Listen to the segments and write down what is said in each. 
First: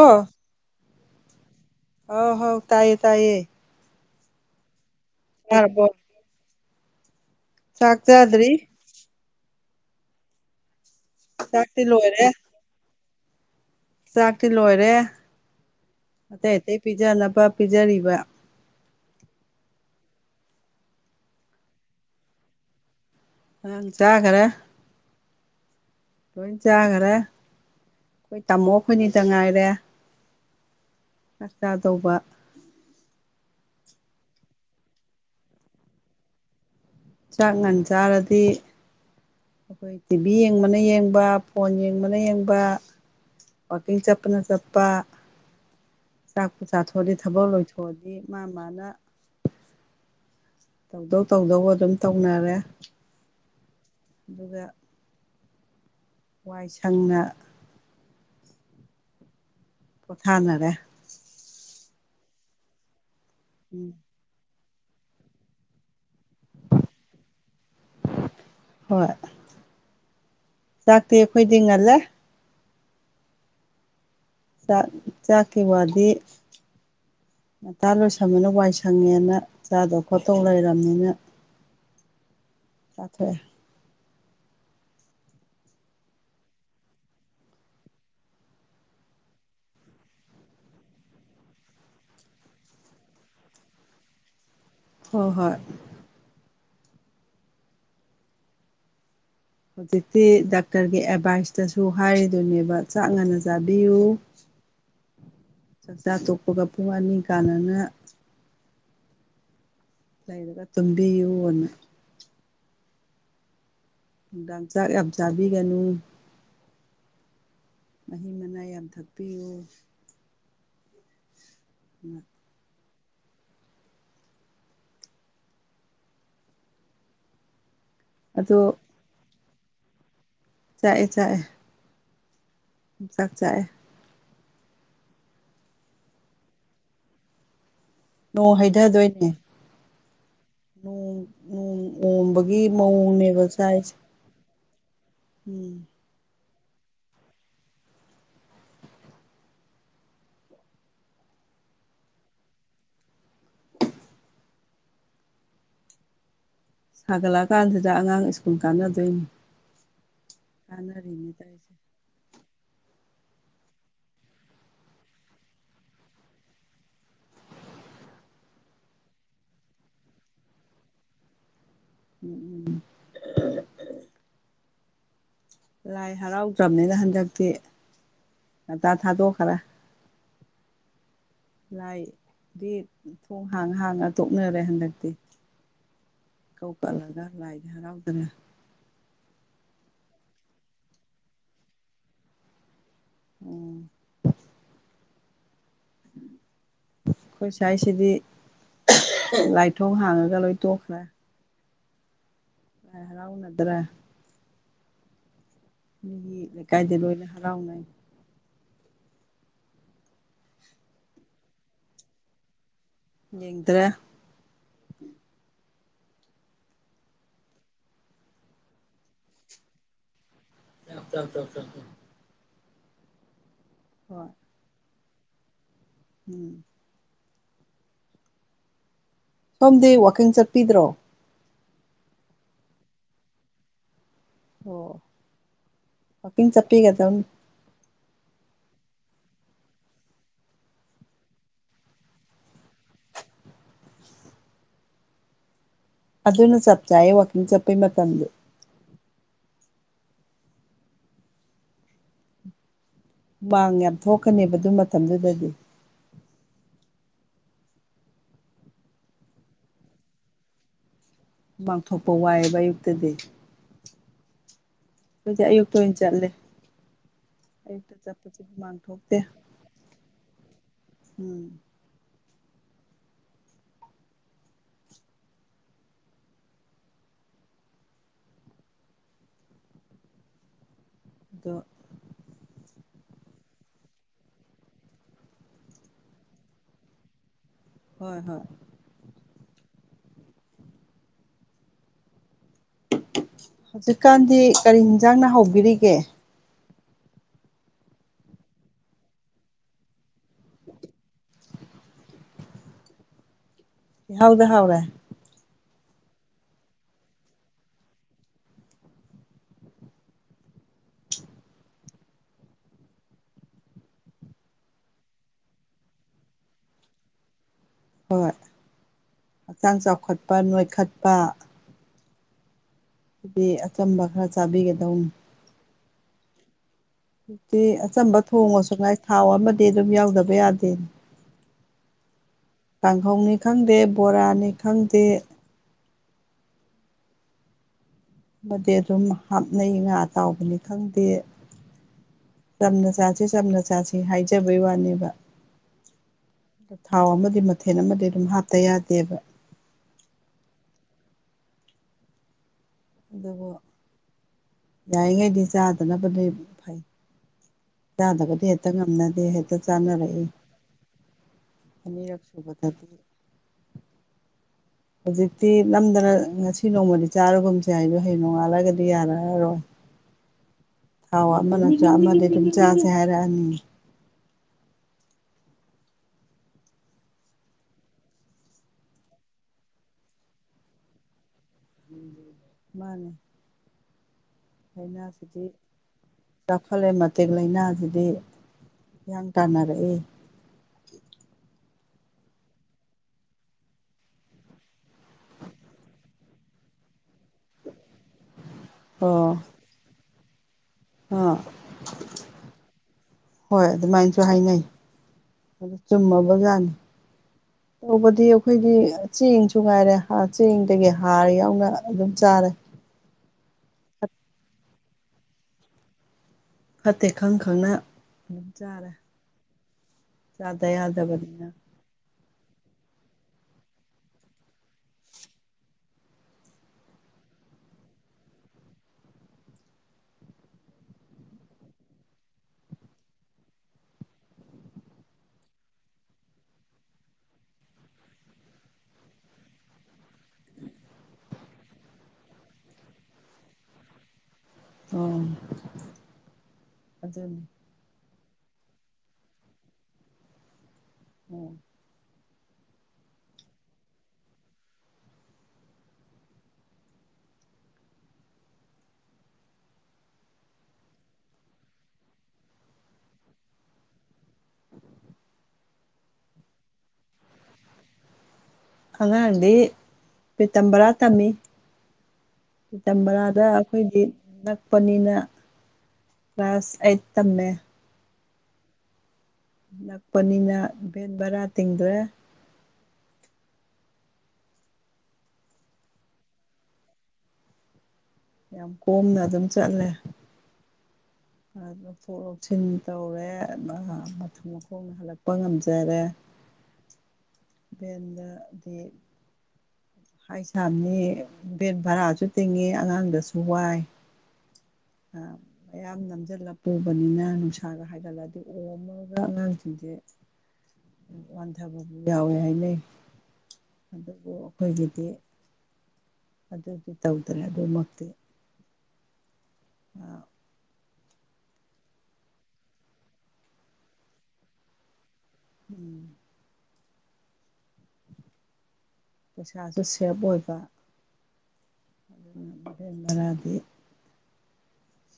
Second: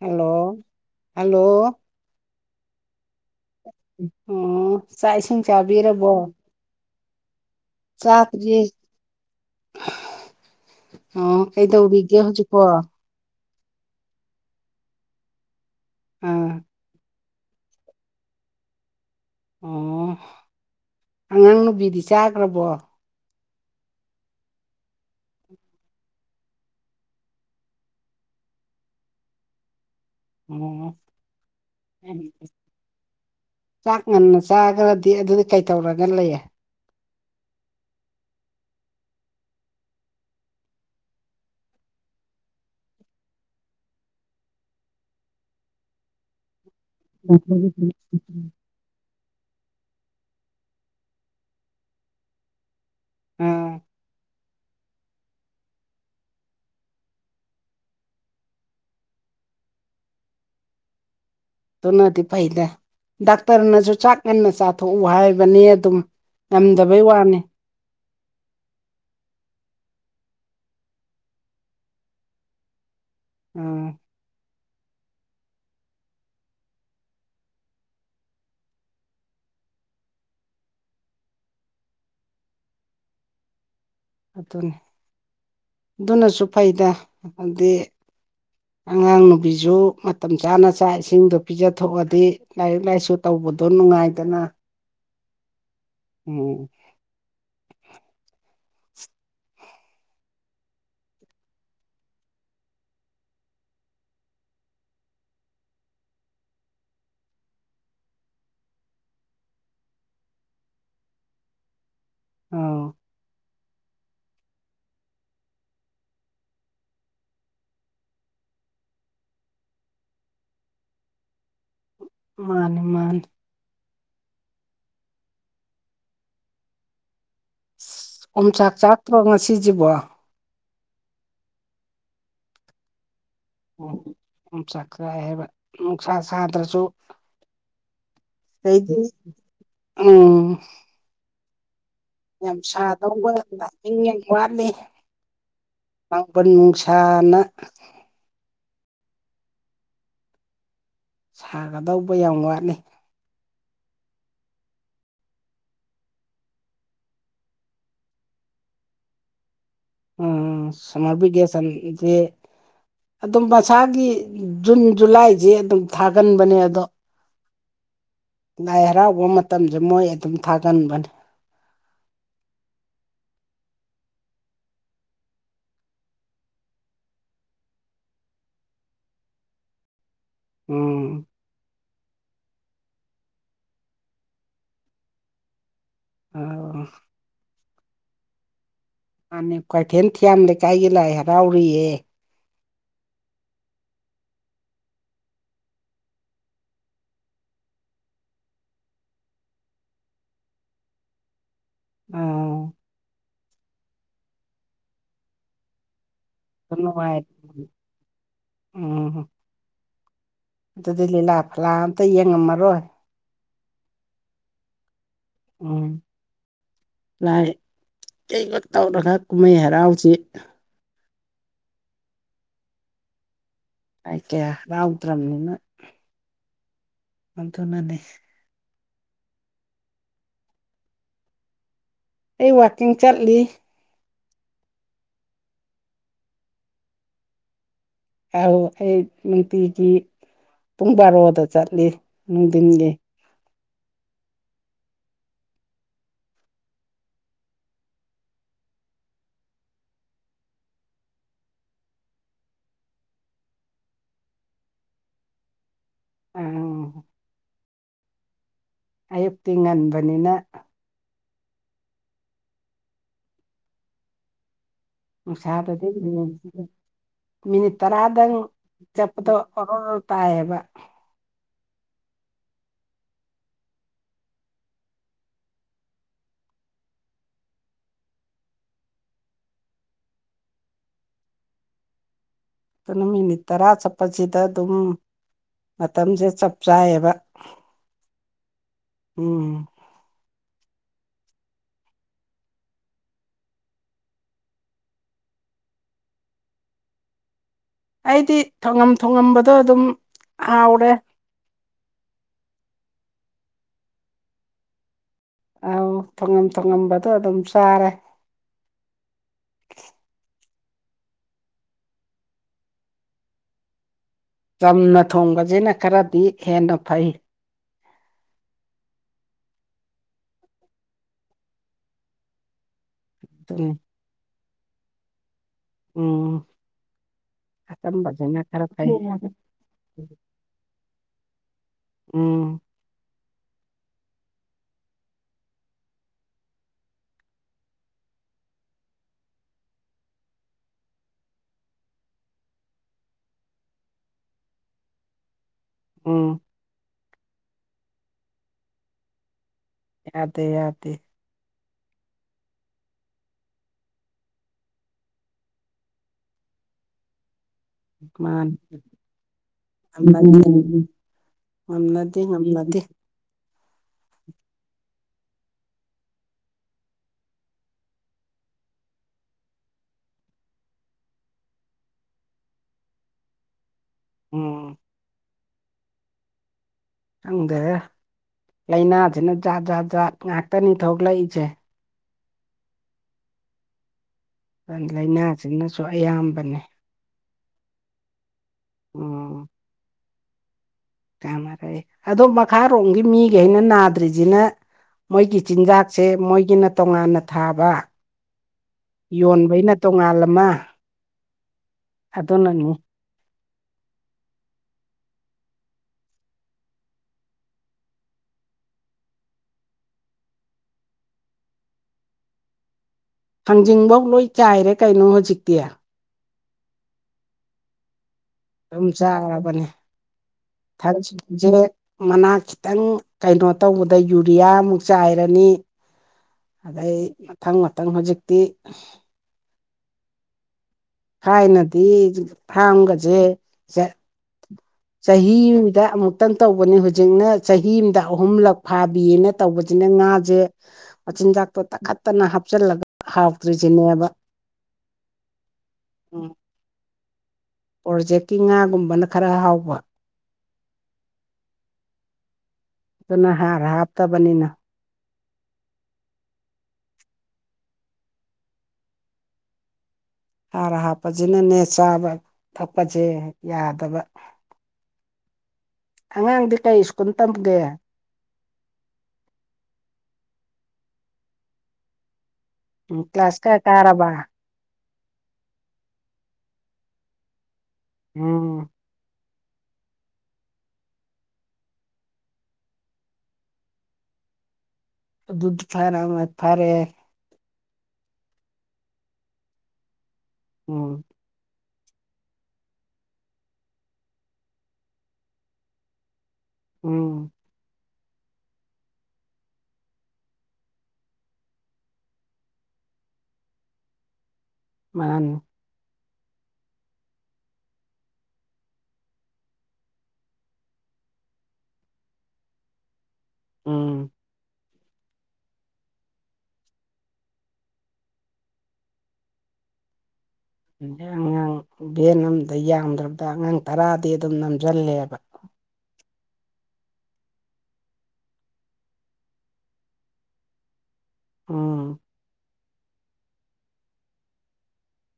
hello hello ꯍꯥꯎ ꯍꯥꯎ ꯇꯥꯏꯌꯦ ꯇꯥꯏꯌꯦ ꯑꯣ ꯆꯥꯛ ꯏꯁꯤꯡ ꯌꯥꯔꯕꯣ ꯆꯥꯕꯤꯔꯕꯣ ꯆꯥꯛ ꯆꯥꯗ꯭ꯔꯤ ꯆꯗꯔ꯭ꯤ ꯑꯣ ꯆꯥꯛꯇꯤ ꯀꯩꯗꯧꯔꯤꯒꯦ ꯂꯣꯏꯔꯦ ꯍꯧꯖꯤꯛꯄꯣ ꯆꯥꯛꯇꯤ ꯂꯣꯏꯔꯦ ꯑꯇꯩ ꯑꯇꯩ ꯄꯤꯖꯅꯕ ꯄꯤꯖꯔꯤꯕ ꯑꯣ ꯑꯉꯥꯡ ꯅꯨꯨꯕꯤꯗꯤ ꯆꯥꯈ꯭ꯔꯕꯣ ꯑꯪ ꯆꯥꯈꯔꯦ ꯂꯣꯏꯟ ꯆꯥꯈꯔꯦ ꯑꯩꯈꯣꯏ ꯇꯥꯃꯣ ꯑꯩꯈꯣꯏꯅꯤꯇꯪ ꯉꯥꯏꯔꯦ ꯎꯝ ꯆꯥꯛ ꯆꯥꯗꯧꯕ ꯆꯥꯛ ꯉꯟꯅ ꯆꯥꯈ꯭ꯔꯗꯤ ꯑꯗꯨꯗꯤ ꯀꯩꯇꯧꯔꯒ ꯂꯩ ꯆꯥꯛ ꯉꯟ ꯆꯥꯔꯗꯤ ꯑꯩꯈꯣꯏ ꯇꯤꯚꯤ ꯌꯦꯡꯕꯅ ꯌꯦꯡꯕ ꯐꯣꯟ ꯌꯦꯡꯕꯅ ꯌꯦꯡꯕ ꯋꯥꯛꯀꯤꯡ ꯆꯠꯄꯅ ꯆꯠꯄ ꯆꯥꯛꯄꯨ ꯆꯥꯊꯣꯛꯑꯗꯤ ꯊꯕꯛ ꯂꯣꯏꯊꯣꯛꯑꯗꯤ ꯃꯥ ꯃꯥꯅ ꯇꯧꯗꯧ ꯇꯧꯗꯧꯕ ꯑꯗꯨꯝ ꯇꯧꯅꯔꯦ ꯎꯝ ꯑꯗꯨꯒ ꯋꯥꯏ ꯁꯪꯅ ꯄꯣꯊꯥꯅꯔꯦ ꯑꯗꯨꯅꯗꯤ ꯐꯩꯗ ꯎꯝ ꯗꯥꯥꯛꯇꯔꯅꯖꯨ ꯆꯥꯛ ꯉꯟꯅ ꯆꯥꯊꯣꯛꯎ ꯍꯥꯏꯕꯅꯤ ꯑꯗꯨꯝ ꯉꯝꯗꯕꯩ ꯋꯥꯅꯤ ꯍꯣꯏ ꯆꯥꯛꯇꯤ ꯑꯩꯈꯣꯏꯗꯤ ꯉꯜꯂꯦ ꯑꯣ ꯆꯥꯛ ꯆꯥꯛꯀꯤ ꯋꯥꯗꯤ ꯉꯟꯇ ꯂꯣꯏꯁꯟꯕꯅ ꯋꯥꯏꯁꯪꯉꯦꯅ ꯆꯥꯗꯧ ꯈꯣꯠꯇꯧ ꯂꯩꯔꯝꯅꯤꯅ [unintelligible] ꯆꯥꯊꫭꯛꯑꯦ ꯑꯗꯨꯅꯤ ꯑꯗꯨꯅꯁꯨ ꯐꯩꯗ ꯑꯗꯤ ꯑꯉꯥꯡ ꯅꯨꯨꯕꯤꯁꯨ ꯃꯇꯝ ꯆꯥꯅ ꯆꯥꯛ ꯏꯁꯤꯡꯗꯣ ꯄꯤꯖꯊꯣꯛꯑꯗꯤ ꯂꯥꯏꯔꯤꯛ ꯂꯥꯏꯁꯨ ꯇꯧꯕꯗꯣ ꯅꯨꯡꯉꯥꯏꯗꯅ ꯍꯣ ꯍꯣꯏ ꯎꯝ ꯍꯧꯖꯤꯛꯇꯤ ꯗꯥꯛꯇꯔꯒꯤ ꯑꯦꯗꯚꯥꯏꯁꯇꯁꯨ ꯍꯥꯏꯔꯤꯗꯨꯅꯦꯕ ꯆꯥꯛ ꯉꯟꯅ ꯆꯥꯕꯤꯌꯨ [unintelligible] ꯆꯥꯛꯆꯥ ꯇꯣꯛꯄꯒ ꯄꯨꯡ ꯑꯅꯤ ꯀꯥꯟꯅꯅ ꯂꯩꯔꯒ ꯇꯨꯝꯕꯤꯌꯨꯅ ꯑꯥꯎ ꯅꯨꯡꯗꯥꯡ ꯆꯥꯛ ꯌꯥꯝ ꯆꯥꯕꯤꯒꯅꯨ ꯃꯍꯤ ꯃꯅꯥꯏ ꯌꯥꯝ ꯊꯛꯄꯤꯌꯨ [unintelligible] ꯃꯥꯅꯤ ꯃꯥꯅꯤ ꯑꯗꯣ ꯑꯣꯝꯆꯥꯛ ꯆꯥꯛꯇ꯭ꯔꯣ ꯉꯁꯤꯁꯤꯕꯣ ꯆꯥꯛꯑꯦ ꯆꯥꯛꯑꯦ ꯑꯣꯝꯆꯥꯛ ꯆꯥꯛꯑꯦ ꯎꯝ ꯑꯣꯝꯆꯥꯛ ꯆꯥꯛꯑꯦ ꯍꯥꯏꯕ ꯅꯨꯡꯁꯥ ꯁꯥꯗ꯭ꯔꯁꯨ ꯅꯣꯡ ꯍꯩꯊꯗꯣꯏꯅꯦ [unintelligible] ꯎꯝ ꯅꯣꯡ ꯅꯣꯡ ꯌꯥꯝ ꯑꯣꯝꯕꯒꯤ ꯁꯥꯗꯧꯕ ꯃꯑꯣꯡꯅꯦꯕ ꯆꯥꯛꯏꯁꯦ [unintelligible] ꯎꯝ ꯂꯥꯡꯕꯟ ꯅꯨꯡꯁꯥꯅ ꯁꯥꯒꯗꯧꯕ ꯌꯥꯝ ꯋꯥꯠꯂꯤ ꯁꯥꯒꯠꯂꯛꯑ ꯀꯥꯟꯁꯤꯗ ꯑꯉꯥꯡ ꯁ꯭ꯀꯨꯜ ꯀꯥꯅꯗꯣꯏꯅꯤ ꯎꯝ ꯁꯃꯔ ꯇꯧꯔꯤꯁꯦ ꯕꯤꯀꯦꯁꯟꯗꯤ ꯑꯗꯨꯝ ꯃꯁꯥꯒꯤ ꯖꯨꯟ ꯖꯨꯂꯥꯏꯁꯦ ꯑꯗꯨꯝ ꯊꯥꯒꯟꯕꯅꯦ ꯑꯗꯣ ꯂꯥꯏ ꯍꯔꯥꯎꯕ ꯃꯇꯝꯁꯦ ꯃꯣꯏ ꯑꯗꯨꯝ ꯊꯥꯒꯟꯕꯅꯤ ꯎꯝ ꯎꯝ ꯂꯥꯏ ꯍꯔꯥꯎꯗ꯭ꯔꯕꯅꯤꯅ ꯍꯟꯗꯛꯇꯤ ꯉꯟꯇꯥ ꯊꯥꯗꯣꯛꯈ꯭ꯔꯦ ꯎꯝ ꯂꯥꯏꯗꯤ ꯊꯣꯡ ꯍꯥꯡ ꯍꯥꯡꯉ ꯇꯣꯛꯅꯔꯦ ꯍꯟꯗꯛꯇꯤ ꯏꯀꯧ ꯀꯠꯂꯒ ꯂꯥꯏꯗꯤ ꯍꯔꯥꯎꯗ꯭ꯔꯦ ꯃꯥꯥꯟꯅꯦ ꯀ꯭ꯋꯥꯛꯀꯩꯊꯦꯜ ꯊꯤꯌꯥꯝ ꯂꯩꯀꯥꯏꯒꯤ ꯂꯥꯏ ꯍꯔꯥꯎꯔꯤꯌꯦ ꯎꯝ ꯑꯩꯈꯣꯏ ꯁ꯭ꯋꯥꯏꯁꯤꯗꯤ ꯂꯥꯏ ꯊꯣꯡ ꯍꯥꯡꯉꯒ ꯂꯣꯏ ꯇꯣꯛꯈ꯭ꯔꯦ ꯑ ꯂꯥꯏ ꯍꯔꯥꯎꯅꯗ꯭ꯔꯦ ꯑꯗꯨꯒꯤ [unintelligible] ꯎꯝ ꯑꯗꯨꯗꯤ ꯂꯤꯂꯥ ꯐꯂꯥ ꯑꯝꯇ ꯌꯦꯡꯉꯝꯃꯔꯣꯏ ꯌꯦꯡꯗ꯭ꯔꯦ ꯎꯝ ꯂꯥꯏ ꯀꯩꯕ ꯇꯧꯔꯒ ꯀꯨꯝꯍꯩ ꯍꯔꯥꯎꯁꯤ [unintelligible] ꯂꯥꯏ ꯍꯣꯏ ꯀꯌꯥ ꯍꯔꯥꯎꯗ꯭ꯔꯝꯅꯤꯅ ꯎꯝ ꯑꯗꯨꯅꯅꯦ ꯁꯣꯝꯗꯤ ꯋꯥꯛꯀꯤꯡ ꯆꯠꯄꯤꯗ꯭ꯔꯣ ꯑꯩ ꯋꯥꯛꯀꯤꯡ ꯆꯠꯂꯤ ꯑꯣ ꯋꯥꯀꯤꯡ ꯆꯞꯄꯤꯒꯝꯅꯦ ꯑꯧ ꯑꯩ ꯅꯨꯡꯇꯤꯒꯤ ꯄꯨꯡ ꯕꯥꯔꯣꯗ ꯆꯠꯂꯤ ꯅꯨꯡꯊꯤꯟꯒꯤ ꯑꯗꯨꯅ ꯆꯞ ꯆꯥꯏꯌꯦ ꯋꯥꯛꯀꯤꯡ ꯆꯠꯄꯩ ꯃꯇꯝꯗꯤ ꯍꯨꯃꯥꯡ ꯌꯥꯝ ꯊꯣꯛꯀꯅꯦꯕ ꯑꯗꯨ ꯃꯇꯝꯗꯨꯗꯗꯤ ꯎꯝ ꯑꯌꯨꯛꯇꯤ ꯉꯟꯕꯅꯤꯅ ꯃꯥꯡꯊꯣꯛꯄ ꯋꯥꯏꯑꯦꯕ ꯑꯌꯨꯛꯇꯗꯤ ꯑꯗꯨꯗꯤ ꯁꯗ ꯑꯌꯨꯛꯇ ꯑꯣꯏꯅ ꯆꯠꯂꯦ [unintelligible] ꯃꯤꯅꯤꯠ ꯑꯌꯨꯛꯇ ꯇꯔꯥꯗꯪ ꯆꯠꯄꯁꯦ ꯍꯨꯃꯥꯡ ꯊꯣꯛꯇꯦ ꯆꯠꯄꯗꯣ ꯑꯣꯔꯣꯔꯣ ꯇꯥꯏꯌꯦꯕ ꯎꯝ ꯑꯗꯣ ꯑꯗꯨꯅ ꯃꯤꯅꯤꯠ ꯇꯔꯥ ꯆꯠꯄꯁꯤꯗ ꯑꯗꯨꯝ ꯃꯇꯝꯁꯦ ꯆꯞ ꯆꯥꯌꯦꯕ ꯍꯣꯏ ꯍꯣꯏ ꯎꯝ ꯍꯧꯖꯤꯛꯀꯥꯟꯗꯤ ꯀꯔꯤ ꯌꯦꯟꯁꯥꯡꯅ ꯍꯥꯎꯕꯤꯔꯤꯒꯦ ꯑꯩꯗꯤ ꯊꯣꯉꯝ ꯊꯣꯉꯝꯕꯗꯣ ꯑꯗꯨꯝ ꯍꯥꯎꯔꯦ ꯏꯍꯥꯎꯗ ꯍꯥꯎꯔꯦ ꯑꯧ ꯊꯣꯉꯝ ꯊꯣꯉꯝꯕꯗꯣ ꯑꯗꯨꯝ ꯆꯥꯔꯦ ꯆꯝꯅ ꯊꯣꯡꯕꯁꯤꯅ ꯈꯔꯗꯤ ꯍꯦꯟꯅ ꯐꯩ ꯍꯣꯏ ꯍꯛꯆꯥꯡ ꯆꯥꯎꯈꯠꯄ ꯅꯣꯏꯈꯠꯄ ꯑꯗꯨꯗꯤ ꯑꯗꯨꯅꯤ ꯑꯆꯝꯕ ꯈꯔ ꯆꯥꯕꯤꯒꯗꯧꯅꯤ ꯎꯝ ꯍꯧꯖꯤꯛꯇꯤ ꯑꯆꯝꯕ ꯑꯆꯝꯕꯁꯤꯅ ꯈꯔ ꯊꯣꯡꯉꯁꯨ ꯐꯩ ꯉꯥꯏ ꯊꯥꯎ ꯑꯃꯗꯤ ꯑꯗꯨꯝ ꯌꯥꯎꯗꯕ ꯌꯥꯗꯦ ꯎꯝ ꯀꯥꯡꯈꯧꯅꯤ ꯈꯪꯗꯦ ꯕꯣꯔꯥꯅꯤ ꯈꯪꯗꯦ ꯑꯃꯗꯤ ꯑꯗꯨꯝ ꯍꯥꯞꯅꯩ ꯉꯥ ꯑꯇꯥꯎꯕꯅꯤ ꯈꯪꯗꯦ ꯆꯝꯅ ꯆꯁꯤ ꯆꯝꯅ ꯆꯥꯁꯤ ꯍꯥꯏꯖꯕꯩ ꯋꯥꯅꯦꯕ ꯎꯝ ꯊꯥꯎ ꯑꯃꯗꯤ ꯃꯊꯦꯜ ꯑꯃꯗꯤ ꯑꯗꯨꯝ ꯍꯥꯞꯇ ꯌꯥꯗꯦꯕ ꯌꯥꯗꯦ ꯌꯥꯗꯦ ꯑꯗꯨꯕꯨ ꯌꯥꯔꯤꯉꯩꯗꯤ ꯆꯥꯗꯅꯕꯗꯤ ꯐꯩ ꯆꯥꯗꯕꯗꯤ ꯃꯥꯅꯤ ꯍꯦꯛꯇ ꯉꯝꯅꯗꯦ ꯍꯦꯛꯇ ꯆꯥꯅꯔꯛꯏ ꯉꯝꯅꯗꯦ ꯉꯝꯅꯗꯦ ꯑꯅꯤꯔꯛꯁꯨꯕꯊ ꯉꯝꯅꯗꯦ ꯑꯗꯨ [unintelligible] ꯍꯧꯖꯤꯛꯇꯤ ꯅꯝꯗꯅ ꯉꯁꯤ ꯅꯣꯡꯃꯗꯤ ꯆꯥꯔꯨꯒꯨꯝꯁꯦ ꯍꯥꯏꯁꯨ ꯍꯌꯦꯡ ꯅꯣꯡꯉꯥꯜꯂꯒꯗꯤ ꯌꯥꯔꯑꯔꯣꯏ [unintelligible] ꯊꯥꯎ ꯑꯃꯅꯁꯨ ꯑꯃꯗꯤ ꯑꯗꯨꯝ ꯆꯥꯁꯦ ꯍꯥꯏꯔꯛꯑꯅꯤ ꯎꯝ ꯈꯪꯗꯦꯗ ꯂꯥꯏꯅꯥꯁꯤꯅ ꯖꯥꯠ ꯖꯥꯠ ꯖꯥꯠ ꯉꯥꯛꯇꯅꯤ ꯊꯣꯛꯂꯛꯏꯁꯦ ꯃꯥꯟꯅꯦ ꯑꯩꯥꯏꯅꯁꯨꯗꯤ ꯂꯥꯏꯅꯥꯁꯤꯅꯁꯨ ꯑꯌꯥꯝꯕꯅꯦ ꯗꯥꯛ ꯐꯂꯦꯃ [unintelligible] [unintelligible] ꯂꯥꯏꯅꯥꯁꯤꯗꯤ ꯍꯤꯌꯥꯡ ꯇꯥꯟꯅꯔꯛꯑꯦ ꯌꯥꯝꯃꯔꯦ ꯑꯗꯣ ꯃꯈꯥꯔꯣꯝꯒꯤ ꯃꯤꯒꯩꯅ ꯅꯥꯗ꯭ꯔꯤꯁꯤꯅ ꯃꯣꯏꯒꯤ ꯆꯤꯟꯖꯥꯛꯁꯦ ꯃꯣꯏꯒꯤꯅ ꯇꯣꯉꯥꯟꯅ ꯊꯥꯕ ꯌꯣꯟꯕꯩꯅ ꯇꯣꯉꯥꯜ ꯑꯃ ꯍꯥ ꯑꯗꯣꯟꯅꯅꯤ ꯍꯣꯏ ꯑꯗꯨꯃꯥꯏꯅꯁꯨ ꯍꯥꯏꯅꯩ ꯆꯨꯝꯃꯕꯖꯥꯅꯤ [inaudible] ꯇꯧꯕꯗꯤ ꯑꯩꯈꯣꯏꯗꯤ ꯆꯦꯡꯁꯨ ꯉꯥꯏꯔꯦ ꯍꯥꯔ ꯆꯦꯡꯗꯒꯤ ꯍꯥꯔ ꯌꯥꯎꯅ ꯑꯗꯨꯝ ꯆꯥꯔꯦ ꯍꯥꯡꯖꯤꯡꯐꯧ ꯂꯣꯏ ꯆꯥꯏꯔꯦ ꯀꯩꯅꯣ ꯍꯧꯖꯤꯛꯇꯤ ꯐꯠꯇꯦ ꯈꯪ ꯈꯪꯅ ꯑꯗꯨꯝ ꯆꯥꯔꯕꯅꯦ ꯆꯥꯗ ꯌꯥꯗꯕꯅꯤꯅ [unintelligible] ꯃꯅꯥ ꯈꯤꯇꯪ ꯀꯩꯅꯣ ꯇꯧꯕꯗ ꯌꯨꯔꯤꯌꯥ ꯑꯃꯨꯛ ꯆꯥꯏꯔꯅꯤ ꯑꯗꯩ ꯃꯊꯪ ꯃꯊꯪ ꯍꯧꯖꯤꯛꯇꯤ ꯊꯥꯏꯅꯗꯤ ꯐꯥꯔꯝꯒꯁꯦ ꯖ__ ꯆꯍꯤ ꯑꯃꯗ ꯑꯃꯨꯛꯇꯪ ꯇꯧꯕꯅꯦ ꯍꯧꯖꯤꯛꯅ ꯆꯍꯤ ꯑꯃꯗ ꯑꯍꯨꯝꯂꯛ ꯐꯥꯕꯤꯌꯦꯅ ꯇꯧꯕꯁꯤꯅ ꯉꯥꯁꯦ ꯃꯆꯤꯟꯖꯥꯛꯇꯣ ꯇꯛꯈꯠꯇꯅ ꯍꯥꯞꯆꯤꯜꯂꯒ ꯍꯥꯎꯇ꯭ꯔꯤꯁꯤꯅꯦꯕ ꯎꯝ ꯎꯝ ꯑꯗꯨꯅꯤ ꯄ꯭ꯔꯣꯖꯦꯛꯀꯤ ꯉꯥꯒꯨꯝꯕꯅ ꯈꯔ ꯍꯥꯎꯕ ꯎꯝ ꯑꯗꯨꯅ ꯍꯥꯔ ꯍꯥꯞꯇꯕꯅꯤꯅ ꯍꯥꯔ ꯍꯥꯞꯄꯁꯤꯅꯅꯦ ꯆꯥꯕ ꯊꯛꯄꯁꯦ ꯌꯥꯗꯕ [inaudible] ꯑꯉꯥꯡꯗꯤ ꯀꯩ ꯁ꯭ꯀꯨꯜ ꯇꯝꯒꯦ ꯑꯉꯥꯡꯗꯤ ꯄꯤꯇꯝꯕꯔꯥ ꯇꯝꯃꯤ ꯎꯝ ꯀ꯭ꯂꯥꯁ ꯄꯤꯇꯝꯕꯔꯥꯗ ꯀꯌꯥ ꯑꯩꯈꯣꯏꯗꯤ ꯀꯥꯔꯕ ꯅꯛ ꯄꯅꯤꯅ ꯀ꯭ꯂꯥꯁ ꯑꯩꯠ ꯇꯝꯃꯦ ꯎꯝ ꯅꯛꯄꯅꯤꯅ ꯚꯦꯟ ꯚꯔꯥ ꯇꯤꯡꯗ꯭ꯔꯦ ꯑꯗꯨꯗꯤ ꯊꯥꯏꯅꯥ ꯑꯃ ꯐꯔꯛꯑꯦ ꯌꯥꯝ ꯀꯣꯝꯅ ꯑꯗꯨꯝ ꯆꯠꯂꯦ ꯎꯝ ꯂꯧꯊꯣꯛ ꯂꯧꯁꯤꯟ ꯇꯧꯔꯦ ꯑꯗꯨꯝ ꯃꯈꯣꯡꯅ ꯍꯜꯂꯛꯄ ꯉꯝꯖꯔꯦ ꯎꯝ ꯚꯦꯟꯗꯗꯤ ꯍꯥꯏꯁꯥꯝꯅꯤ ꯚꯦꯟ ꯚꯔꯥꯁꯨ ꯇꯤꯡꯉꯤ ꯑꯉꯥꯡꯗꯁꯨ ꯋꯥꯏ ꯑ ꯃꯥꯅꯤ ꯃꯌꯥꯝ ꯅꯝꯁꯤꯜꯂ ꯄꯨꯕꯅꯤꯅ ꯅꯨꯡꯁꯥꯒ ꯍꯥꯏꯒꯠꯂꯗꯤ ꯑꯣꯝꯃ ꯍꯧꯖꯤꯛꯀꯟ ꯑꯉꯥꯡꯁꯤꯡꯁꯦ ꯋꯥꯟꯊꯕꯕꯨ ꯌꯥꯎꯋꯦ ꯍꯥꯏꯅꯩ ꯎꯝ ꯑꯗꯨꯕꯨ ꯑꯩꯈꯣꯏꯒꯤꯗꯤ ꯑꯗꯨꯗꯤ ꯇꯧꯗ꯭ꯔꯦ ꯑꯗꯨꯃꯛꯇꯤ ꯑꯥ [unintelligible] ꯑꯉꯥꯡ ꯚꯦꯟ ꯑꯝꯗ ꯌꯥꯝꯗ꯭ꯔꯕꯗ ꯑꯉꯥꯡ ꯇꯔꯥꯗꯤ ꯑꯗꯨꯝ ꯅꯝꯁꯤꯜꯂꯦꯕ ꯎꯝ ꯄꯩꯁꯥꯁꯨ ꯁꯦꯕ ꯑꯣꯏꯕ ꯎꯝ ꯎꯝ ꯚꯦꯟ ꯚꯥꯔꯗꯤ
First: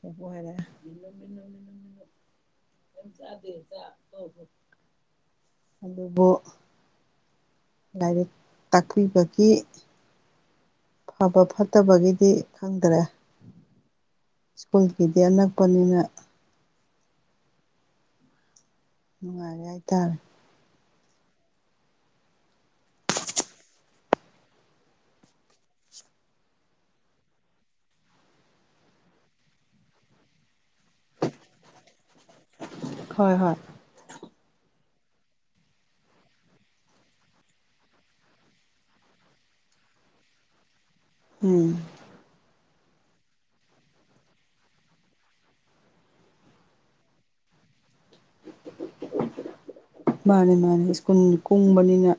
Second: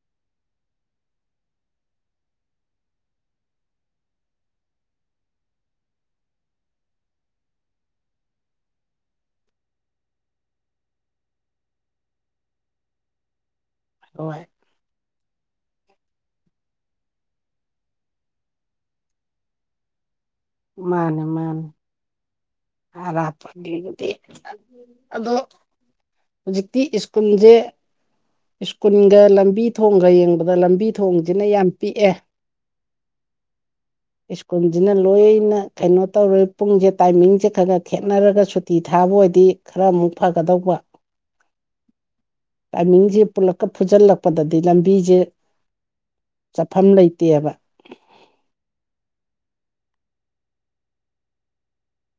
[unintelligible] ꯍꯥꯏꯔꯦ ꯃꯥꯅꯨ ꯃꯥꯅꯨ ꯆꯥꯗꯦ ꯆꯥꯛ ꯑꯗꯨꯕꯨ ꯂꯥꯏꯔꯤꯛ ꯇꯥꯛꯄꯤꯕꯒꯤ ꯑꯐꯕ ꯐꯠꯇꯕꯒꯤꯗꯤ ꯈꯪꯗ꯭ꯔꯦ ꯍꯣꯏ ꯁ꯭ꯀꯨꯜꯒꯤꯗꯤ ꯑꯅꯛꯄꯅꯤꯅ ꯅꯨꯡꯉꯥꯏꯔꯦ ꯍꯥꯏꯇꯥꯔꯦ ꯃꯥꯅꯦ ꯃꯥꯅꯦ [unintelligible] ꯑꯗꯣ ꯍꯧꯖꯤꯛꯇꯤ ꯁ꯭ꯀꯨꯜꯁꯦ ꯁ꯭ꯀꯨꯜꯒ ꯂꯝꯕꯤ ꯊꯣꯡꯒ ꯌꯦꯡꯕꯗ ꯂꯝꯕꯤ ꯊꯣꯡꯁꯤꯅ ꯌꯥꯝ ꯄꯤꯛꯑꯦ ꯍꯣꯏ ꯍꯣꯏ ꯁ꯭ꯀꯨꯜꯁꯤꯅ ꯂꯣꯏꯅ ꯀꯩꯅꯣ ꯇꯧꯔꯦ ꯄꯨꯡꯁꯦ ꯇꯥꯏꯃꯤꯡꯁꯦ ꯈꯔ ꯈꯔ ꯈꯦꯠꯅꯔꯒ ꯁꯨꯇꯤ ꯊꯥꯕ ꯑꯣꯏꯗꯤ ꯈꯔ ꯑꯃꯨꯛ ꯐꯒꯗꯧꯕ ꯎꯝ ꯇꯥꯏꯃꯤꯡꯁꯦ ꯄꯨꯂꯛꯀ ꯐꯨꯖꯤꯜꯂꯛꯄꯗꯗꯤ ꯂꯝꯕꯤꯖꯦ ꯆꯠꯐꯝ ꯂꯩꯇꯦꯕ ꯃꯥꯅꯦ ꯃꯥꯅꯦ ꯁ꯭ꯀꯨꯜ ꯀꯨꯡꯕꯅꯤꯅ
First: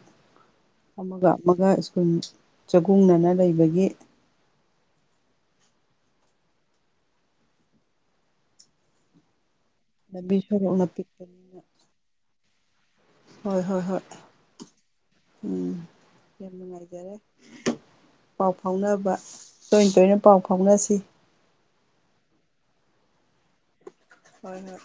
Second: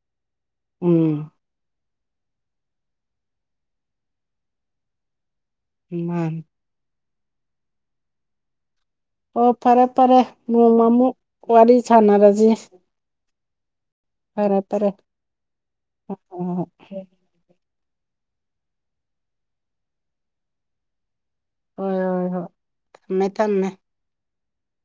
ꯎꯝ ꯑꯃꯒ ꯑꯃꯒ ꯁ꯭ꯀꯨꯜ ꯆꯒꯨꯡꯅꯅ ꯂꯩꯕꯒꯤ ꯎꯝ ꯃꯥꯅꯦ ꯑꯣ ꯐꯔꯦ ꯐꯔꯦ ꯂꯝꯕꯤ ꯁꯣꯔꯣꯛꯅ ꯅꯣꯡꯃ ꯑꯃꯨꯛ ꯄꯤꯛꯄꯅꯤꯅ ꯋꯥꯔꯤ ꯁꯥꯟꯅꯔꯁꯤ ꯍꯣꯏ ꯍꯣꯏ ꯍꯣꯏ ꯐꯔꯦ ꯐꯔꯦ ꯎꯝ ꯌꯥꯝ ꯍꯣꯏ ꯅꯨꯡꯉꯥꯏꯖꯔꯦ ꯄꯥꯎ ꯐꯥꯎꯅꯕ ꯇꯣꯏ ꯇꯣꯏꯅ ꯄꯥꯎ ꯐꯥꯎꯅꯁꯤ ꯍꯣꯏ ꯍꯣꯏ ꯍꯣꯏ ꯊꯝꯃꯦ ꯊꯝꯃꯦ ꯍꯣꯏ ꯍꯣꯏ